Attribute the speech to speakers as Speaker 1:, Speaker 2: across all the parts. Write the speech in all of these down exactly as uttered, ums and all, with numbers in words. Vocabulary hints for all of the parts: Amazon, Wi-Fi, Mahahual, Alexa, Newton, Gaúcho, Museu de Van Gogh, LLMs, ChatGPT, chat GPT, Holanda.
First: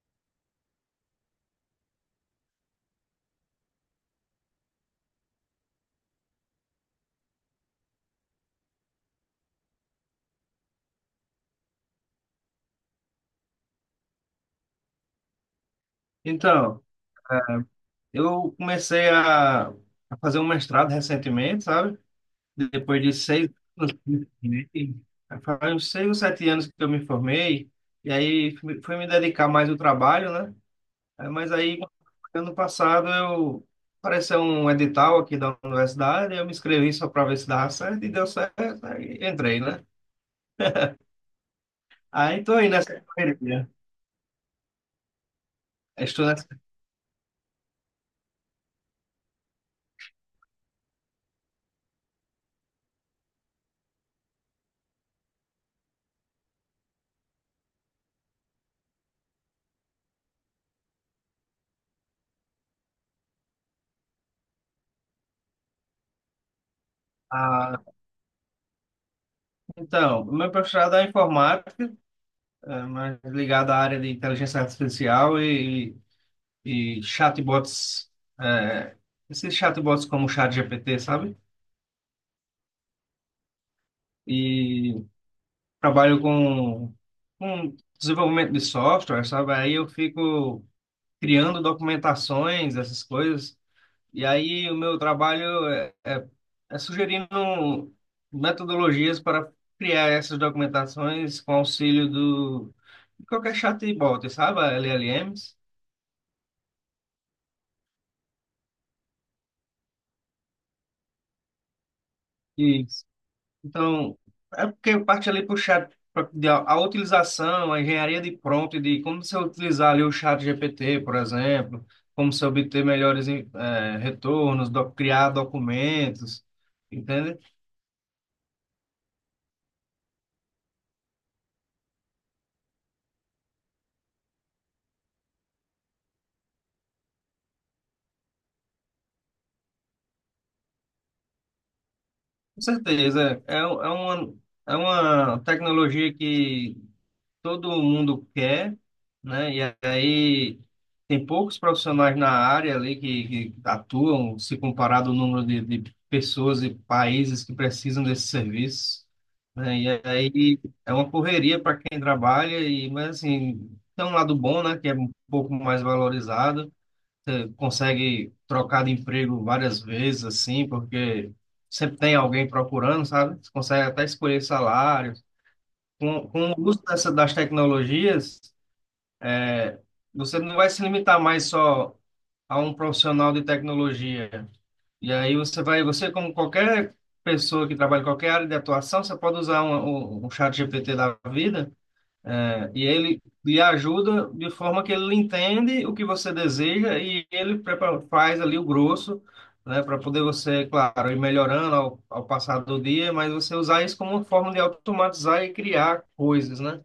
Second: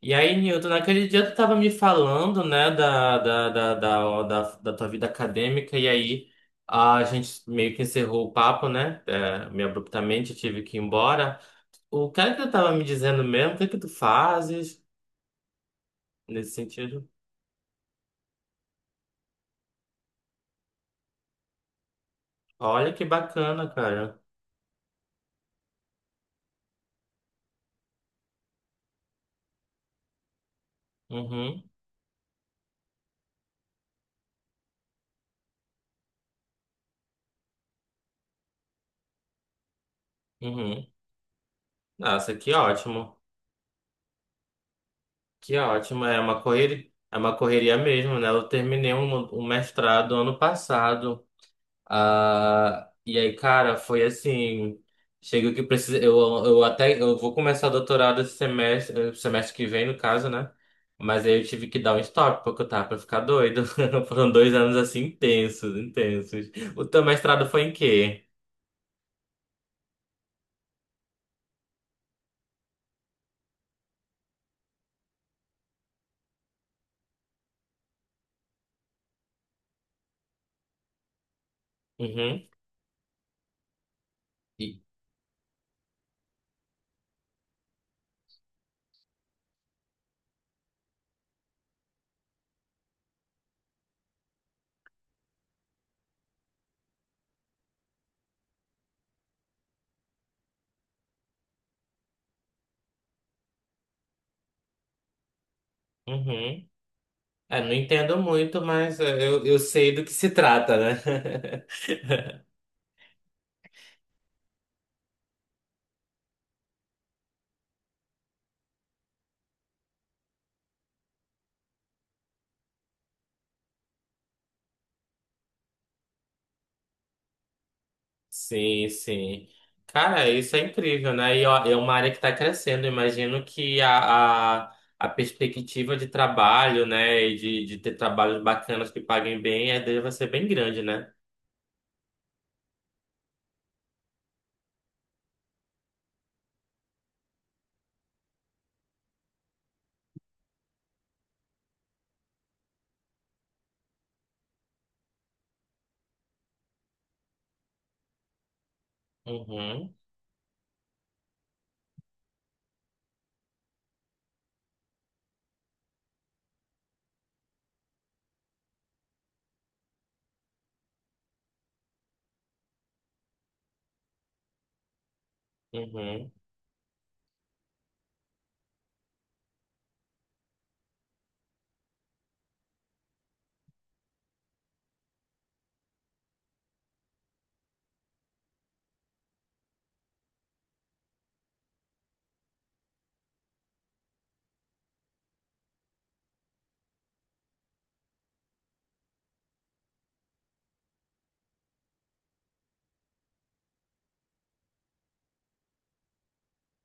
Speaker 1: E aí, Newton, naquele dia tu tava me falando, né, da, da, da, da, da, da tua vida acadêmica, e aí a gente meio que encerrou o papo, né? É, meio abruptamente, eu tive que ir embora. O que é que tu tava me dizendo mesmo? O que é que tu fazes nesse
Speaker 2: Então,
Speaker 1: sentido?
Speaker 2: eu comecei a, a fazer um mestrado recentemente, sabe?
Speaker 1: Olha
Speaker 2: Depois
Speaker 1: que
Speaker 2: de seis
Speaker 1: bacana,
Speaker 2: anos,
Speaker 1: cara.
Speaker 2: né? Faz uns seis ou sete anos que eu me formei, e aí fui fui me dedicar mais ao trabalho, né? Eh, Mas
Speaker 1: Uhum,
Speaker 2: aí, ano passado, eu apareceu um edital aqui da universidade, eu me inscrevi só para ver se dava certo, e deu certo, aí entrei, né?
Speaker 1: uhum. Nossa,
Speaker 2: Aí
Speaker 1: que
Speaker 2: estou aí nessa
Speaker 1: ótimo.
Speaker 2: correria.
Speaker 1: Que ótimo. É
Speaker 2: Estou
Speaker 1: uma
Speaker 2: nessa...
Speaker 1: correria, é uma correria mesmo, né? Eu terminei um, um mestrado ano passado. Ah, e aí, cara, foi assim. Chega que precisa. Eu, eu até eu vou começar o doutorado esse semestre, eh, semestre que vem, no caso, né? Mas aí eu tive que dar um stop, porque eu tava pra ficar doido. Foram dois anos assim intensos, intensos. O teu mestrado foi em
Speaker 2: Ah,
Speaker 1: quê?
Speaker 2: então, meu mestrado é informática, é, mais ligado à área de inteligência artificial e, e chatbots, é, esses chatbots como o ChatGPT, sabe?
Speaker 1: Uhum. E-
Speaker 2: E trabalho com, com desenvolvimento de software, sabe? Aí eu fico criando documentações, essas coisas. E aí o meu trabalho é, é, é sugerindo metodologias para criar essas documentações com auxílio do de qualquer chatbot, sabe? L L Ms.
Speaker 1: uhum. É, não entendo muito, mas eh, eu, eu sei do que se trata, né?
Speaker 2: E Então, é porque eu parti ali para o chat, pra, de, a, a utilização, a engenharia de prompt, de como você utilizar ali o chat G P T, por exemplo, como você obter melhores eh, retornos, do- criar documentos, entende?
Speaker 1: Sim, sim. Cara, isso é incrível, né? E ó, é uma área que está crescendo. Imagino que a, a, a perspectiva de trabalho, né, e de, de ter trabalhos bacanas que paguem bem, a ideia vai ser bem grande, né?
Speaker 2: Com certeza, é, é uma, é uma tecnologia que todo mundo quer, né? E aí tem poucos profissionais na área ali que, que atuam, se comparado ao número de, de pessoas e países que precisam desse serviço, né? E
Speaker 1: Uhum,
Speaker 2: aí é uma correria para quem trabalha, e, mas assim, tem um lado bom, né? Que é um pouco mais valorizado, você consegue trocar de emprego várias vezes, assim, porque sempre tem alguém procurando, sabe? Você consegue até escolher salário, com,
Speaker 1: uhum.
Speaker 2: com o uso dessa, das tecnologias, é, você não vai se limitar mais só a um profissional de tecnologia. E aí você vai, você como qualquer pessoa que trabalha em qualquer área de atuação, você pode usar um, um, um chat G P T da vida, é, e ele lhe ajuda de forma que ele entende o que você deseja e ele prepara, faz ali o grosso, né, para poder você, claro, ir melhorando ao, ao passar do dia, mas você usar isso como uma forma de automatizar e criar coisas, né?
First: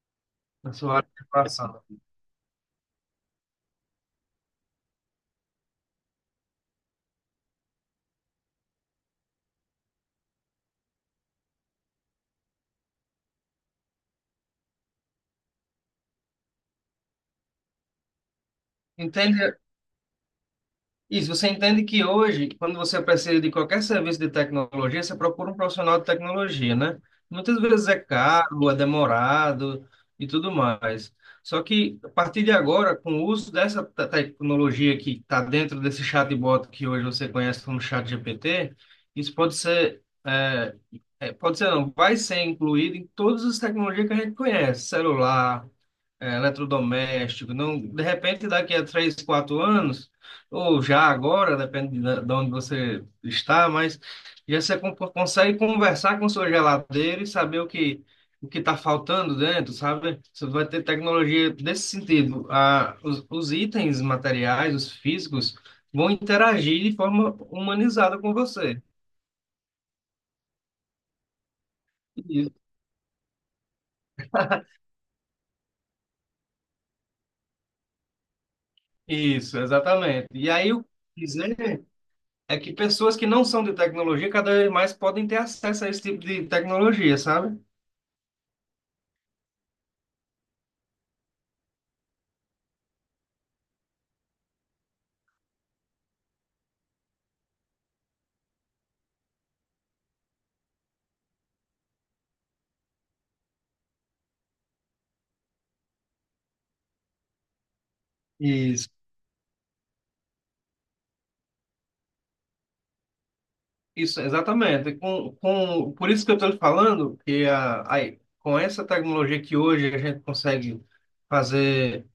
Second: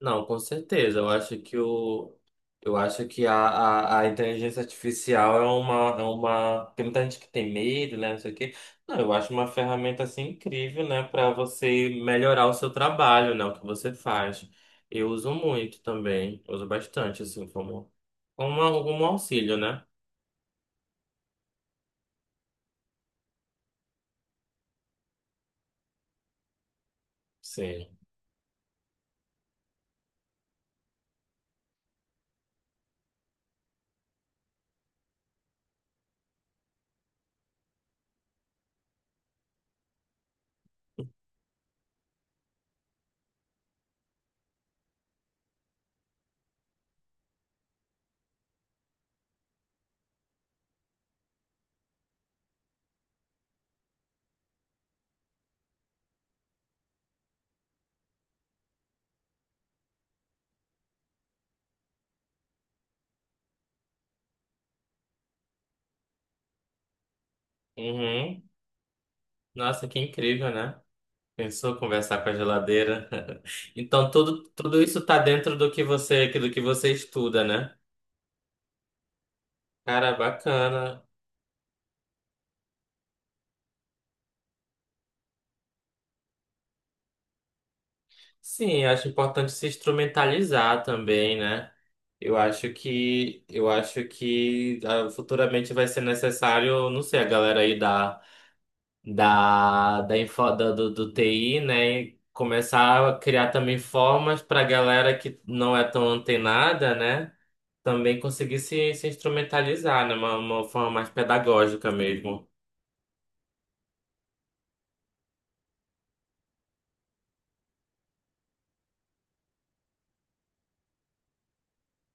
Speaker 1: Não, com
Speaker 2: Na sua
Speaker 1: certeza. Eu
Speaker 2: área de
Speaker 1: acho que
Speaker 2: atuação.
Speaker 1: o, eu acho que a, a, a inteligência artificial é uma, é uma. Tem muita gente que tem medo, né? Não sei o quê. Não, eu acho uma ferramenta assim incrível, né? Para você melhorar o seu trabalho, né? O que você faz. Eu uso muito também. Uso bastante, assim, como, como algum auxílio,
Speaker 2: Entende
Speaker 1: né?
Speaker 2: isso? Você entende que hoje, quando você precisa de qualquer serviço de tecnologia, você procura um profissional de tecnologia, né? Muitas
Speaker 1: Sim.
Speaker 2: vezes é caro, é demorado e tudo mais. Só que, a partir de agora, com o uso dessa te- tecnologia que está dentro desse chatbot que hoje você conhece como ChatGPT, isso pode ser, é, é, pode ser não, vai ser incluído em todas as tecnologias que a gente conhece, celular, é, eletrodoméstico, não, de repente daqui a três, quatro anos, ou já agora, depende da- de onde você está, mas já você con- consegue conversar com sua geladeira e saber o que o que está faltando dentro, sabe? Você vai ter tecnologia desse sentido. A, os, os itens materiais, os físicos, vão interagir de forma humanizada com
Speaker 1: Uhum.
Speaker 2: você.
Speaker 1: Nossa, que incrível, né? Pensou conversar com a
Speaker 2: Isso,
Speaker 1: geladeira? Então, tudo, tudo isso tá dentro do que você, do que você estuda, né?
Speaker 2: Isso,
Speaker 1: Cara,
Speaker 2: exatamente. E aí o
Speaker 1: bacana.
Speaker 2: que dizer é que pessoas que não são de tecnologia cada vez mais podem ter acesso a esse tipo de tecnologia, sabe?
Speaker 1: Sim, acho importante se instrumentalizar também, né? Eu acho que eu acho que ah, futuramente vai ser necessário, não sei, a galera aí da da da, info, da- do, do T I, né, começar a criar também formas para a galera que não é tão antenada, né, também conseguir
Speaker 2: Isso.
Speaker 1: se, se instrumentalizar, né, uma, uma forma mais pedagógica mesmo.
Speaker 2: Isso, exatamente. Com, com, por isso que eu estou falando que a, a, com essa tecnologia que hoje a gente consegue fazer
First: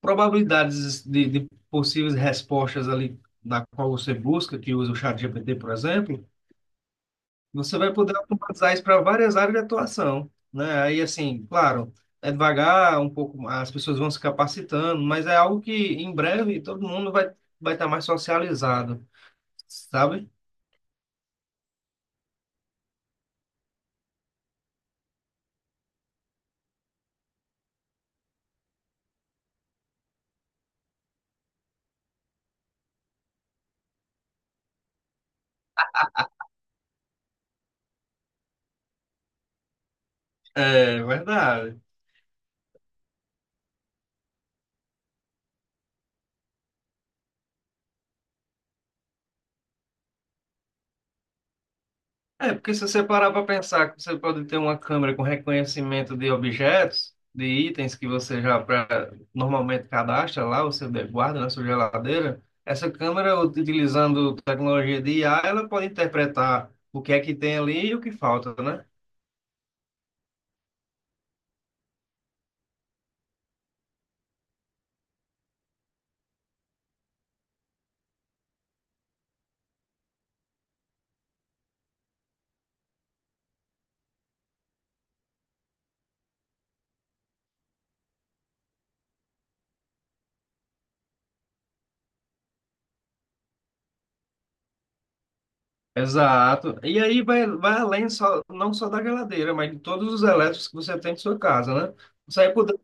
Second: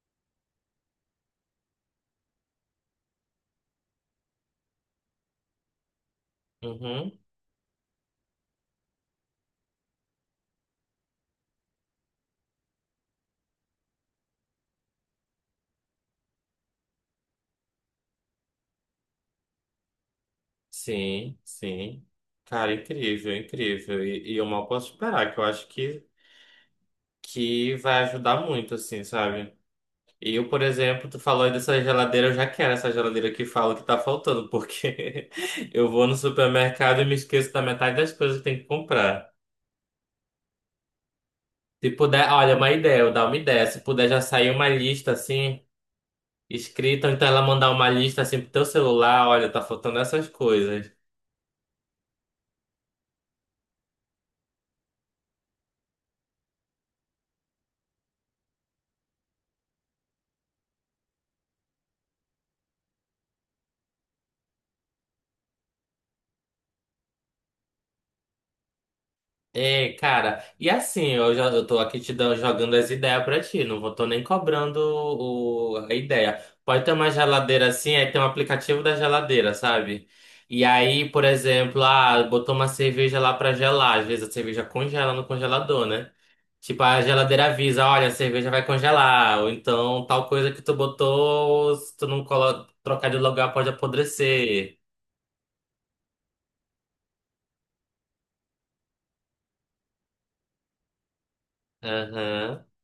Speaker 2: probabilidades de, de possíveis respostas ali na qual você busca, que usa o ChatGPT, por exemplo.
Speaker 1: Uhum.
Speaker 2: Você vai poder automatizar isso para várias áreas de atuação, né? Aí, assim, claro, é devagar, um pouco, as pessoas vão se capacitando, mas é algo que em breve todo mundo vai vai estar mais socializado, sabe?
Speaker 1: Sim, sim. Cara, incrível, incrível. E, e eu mal posso esperar, que eu acho que, que vai ajudar muito, assim, sabe? E eu, por exemplo, tu falou aí dessa geladeira, eu já quero essa geladeira que fala que tá faltando, porque eu vou no supermercado e me esqueço da metade das coisas que tem que comprar.
Speaker 2: É verdade.
Speaker 1: Se puder, olha, uma ideia, eu dar uma ideia. Se puder já sair uma lista, assim, escrita, ou então ela mandar uma lista, assim, pro teu celular, olha, tá faltando essas coisas.
Speaker 2: É, porque se você parar para pensar que você pode ter uma câmera com reconhecimento de objetos, de itens que você já pré- normalmente cadastra lá, você guarda na sua geladeira, essa câmera, utilizando tecnologia de I A, ela pode interpretar o que é que tem ali e o que falta, né?
Speaker 1: É, cara, e assim, eu já eu tô aqui te dando, jogando as ideias pra ti, não vou, tô nem cobrando o, a ideia. Pode ter uma geladeira assim, aí tem um aplicativo da geladeira, sabe? E aí, por exemplo, ah, botou uma cerveja lá pra gelar, às vezes a cerveja congela no congelador, né? Tipo, a geladeira avisa, olha, a cerveja vai congelar, ou então tal coisa que tu botou, se tu não colo trocar de lugar pode apodrecer.
Speaker 2: Exato. E aí vai, vai além só, não só da geladeira, mas de todos os elétricos que você tem em sua casa, né? Você vai
Speaker 1: Aham,
Speaker 2: poder...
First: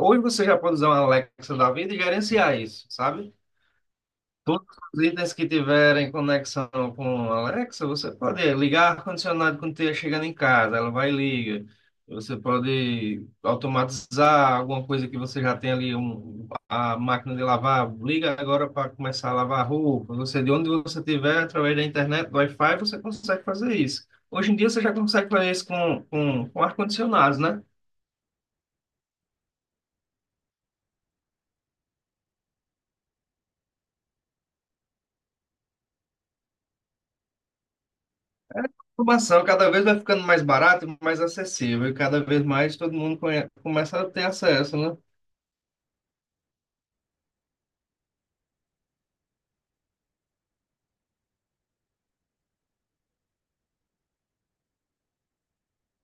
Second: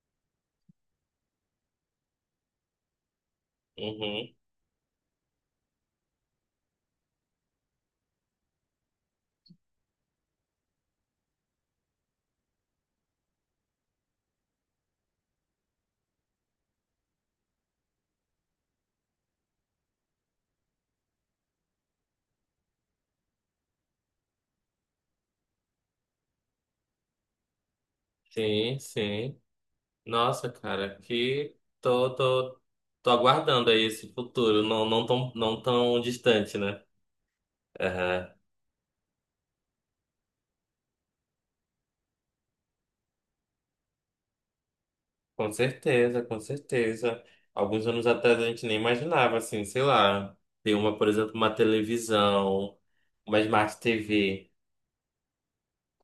Speaker 2: Hoje você já pode usar uma Alexa da vida e gerenciar isso, sabe?
Speaker 1: uhum,
Speaker 2: Todos os itens que tiverem conexão com a Alexa, você pode ligar ar-condicionado quando estiver chegando em casa, ela vai e liga. Você pode automatizar alguma coisa que você já tem ali, um, a máquina de lavar, liga agora para começar a lavar roupa. Você, de onde você estiver, através da internet, do Wi-Fi, você consegue fazer isso. Hoje em dia você já consegue fazer isso com, com, com ar-condicionados, né?
Speaker 1: sim, sim. Nossa, cara, que tô, tô, tô aguardando aí esse futuro, não, não tão, não tão distante, né? Aham.
Speaker 2: Informação cada vez vai ficando mais barato e mais acessível, e cada vez mais todo mundo conhe- começa a ter acesso, né?
Speaker 1: Com certeza, com certeza. Alguns anos atrás a gente nem imaginava, assim, sei lá, ter uma, por exemplo, uma televisão, uma Smart T V.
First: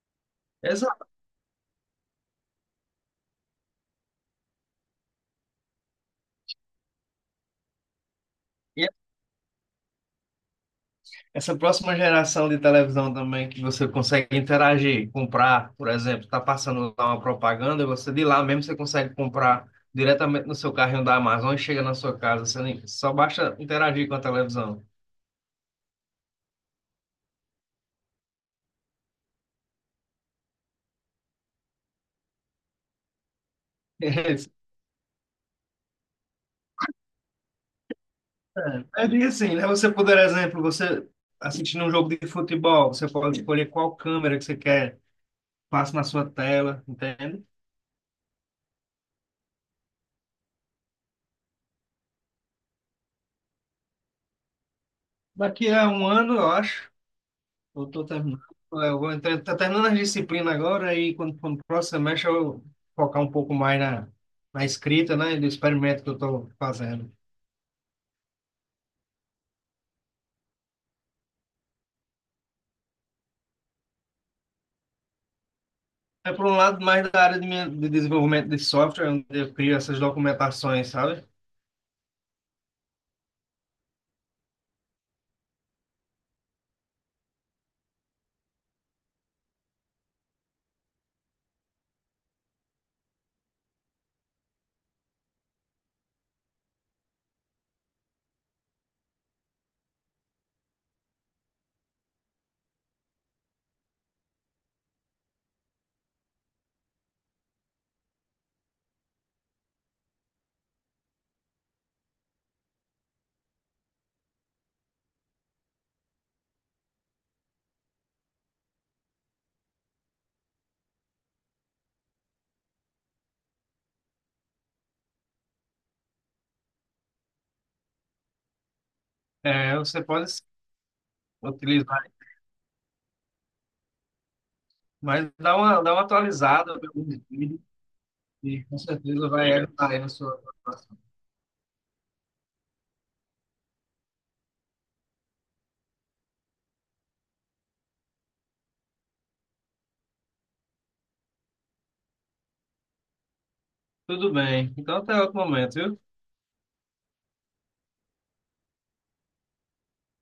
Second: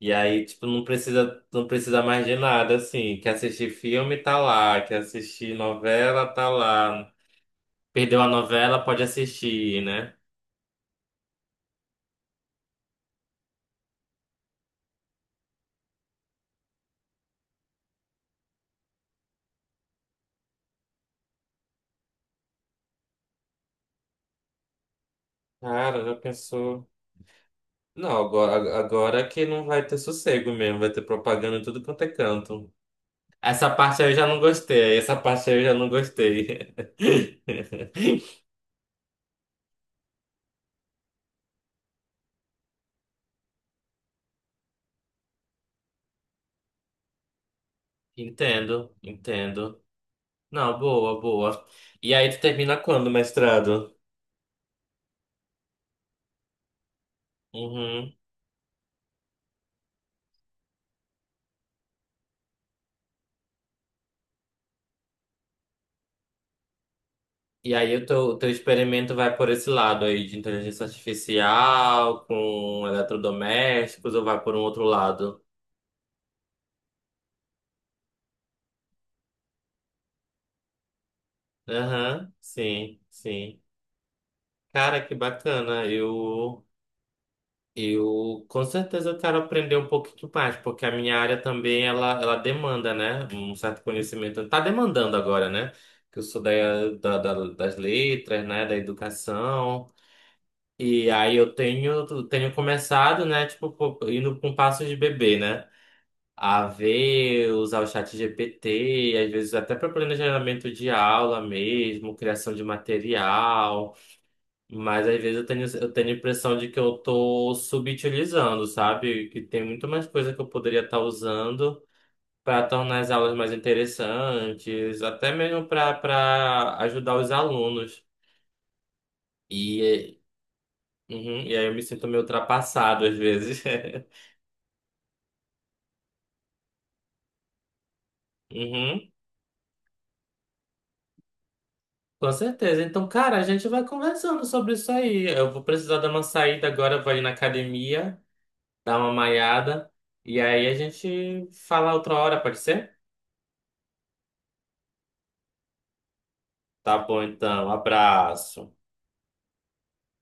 Speaker 1: E aí, tipo, não precisa, não precisa mais de nada, assim. Quer assistir filme, tá lá. Quer assistir novela, tá lá. Perdeu a
Speaker 2: E
Speaker 1: novela, pode assistir, né?
Speaker 2: essa próxima geração de televisão também, que você consegue interagir, comprar, por exemplo, está passando lá uma propaganda, você de lá mesmo você consegue comprar diretamente no seu carrinho da Amazon e chega na sua casa, você nem- só basta interagir com a televisão.
Speaker 1: Cara, já pensou? Não, agora, agora que não vai ter sossego mesmo, vai ter propaganda em tudo quanto é canto. Essa parte aí eu já não gostei, essa parte aí eu já não gostei.
Speaker 2: É, é bem assim, né? Você, por exemplo, você assistindo um jogo de futebol, você pode escolher qual câmera que você quer, passa na sua tela, entende?
Speaker 1: Entendo, entendo. Não, boa, boa. E aí tu termina quando, mestrado?
Speaker 2: Daqui a um ano, eu acho. Eu tô
Speaker 1: Uhum.
Speaker 2: terminando, eu vou entrar, tá terminando as disciplinas agora e quando for no próximo semestre eu focar um pouco mais na, na escrita, né, do experimento que eu estou fazendo.
Speaker 1: E aí o teu, o teu experimento vai por esse lado aí de inteligência artificial, com eletrodomésticos, ou vai por um outro lado?
Speaker 2: É por um lado mais da área de, minha, de desenvolvimento de software, onde eu crio essas documentações, sabe?
Speaker 1: Aham, sim, sim. Cara, que bacana. Eu Eu com certeza eu quero aprender um pouquinho mais, porque a minha área também ela, ela demanda, né? Um certo conhecimento. Tá demandando agora, né? Que eu sou da, da- da- das letras, né? Da educação. E aí eu tenho, tenho começado, né? Tipo, pô, indo com passos de bebê, né? A ver, usar o chat G P T, às vezes até para planejamento de aula mesmo, criação de material. Mas às vezes eu tenho, eu tenho a impressão de que eu tô subutilizando, sabe? Que tem muito mais coisa que eu poderia estar usando para tornar as aulas mais interessantes, até mesmo para para ajudar os alunos.
Speaker 2: É, você
Speaker 1: E,
Speaker 2: pode sim,
Speaker 1: eh, uhum, e aí eu me
Speaker 2: utilizar,
Speaker 1: sinto meio ultrapassado às vezes.
Speaker 2: mas dá uma, dá uma atualizada, ver alguns vídeos e com
Speaker 1: Uhum,
Speaker 2: certeza vai ajudar aí na sua preparação.
Speaker 1: com certeza. Então, cara, a gente vai conversando sobre isso aí. Eu vou precisar dar uma saída agora, eu vou ir na academia, dar uma malhada, e aí a gente fala outra hora, pode ser?
Speaker 2: Tudo bem, então até outro momento, viu?
Speaker 1: Tá bom, então. Abraço.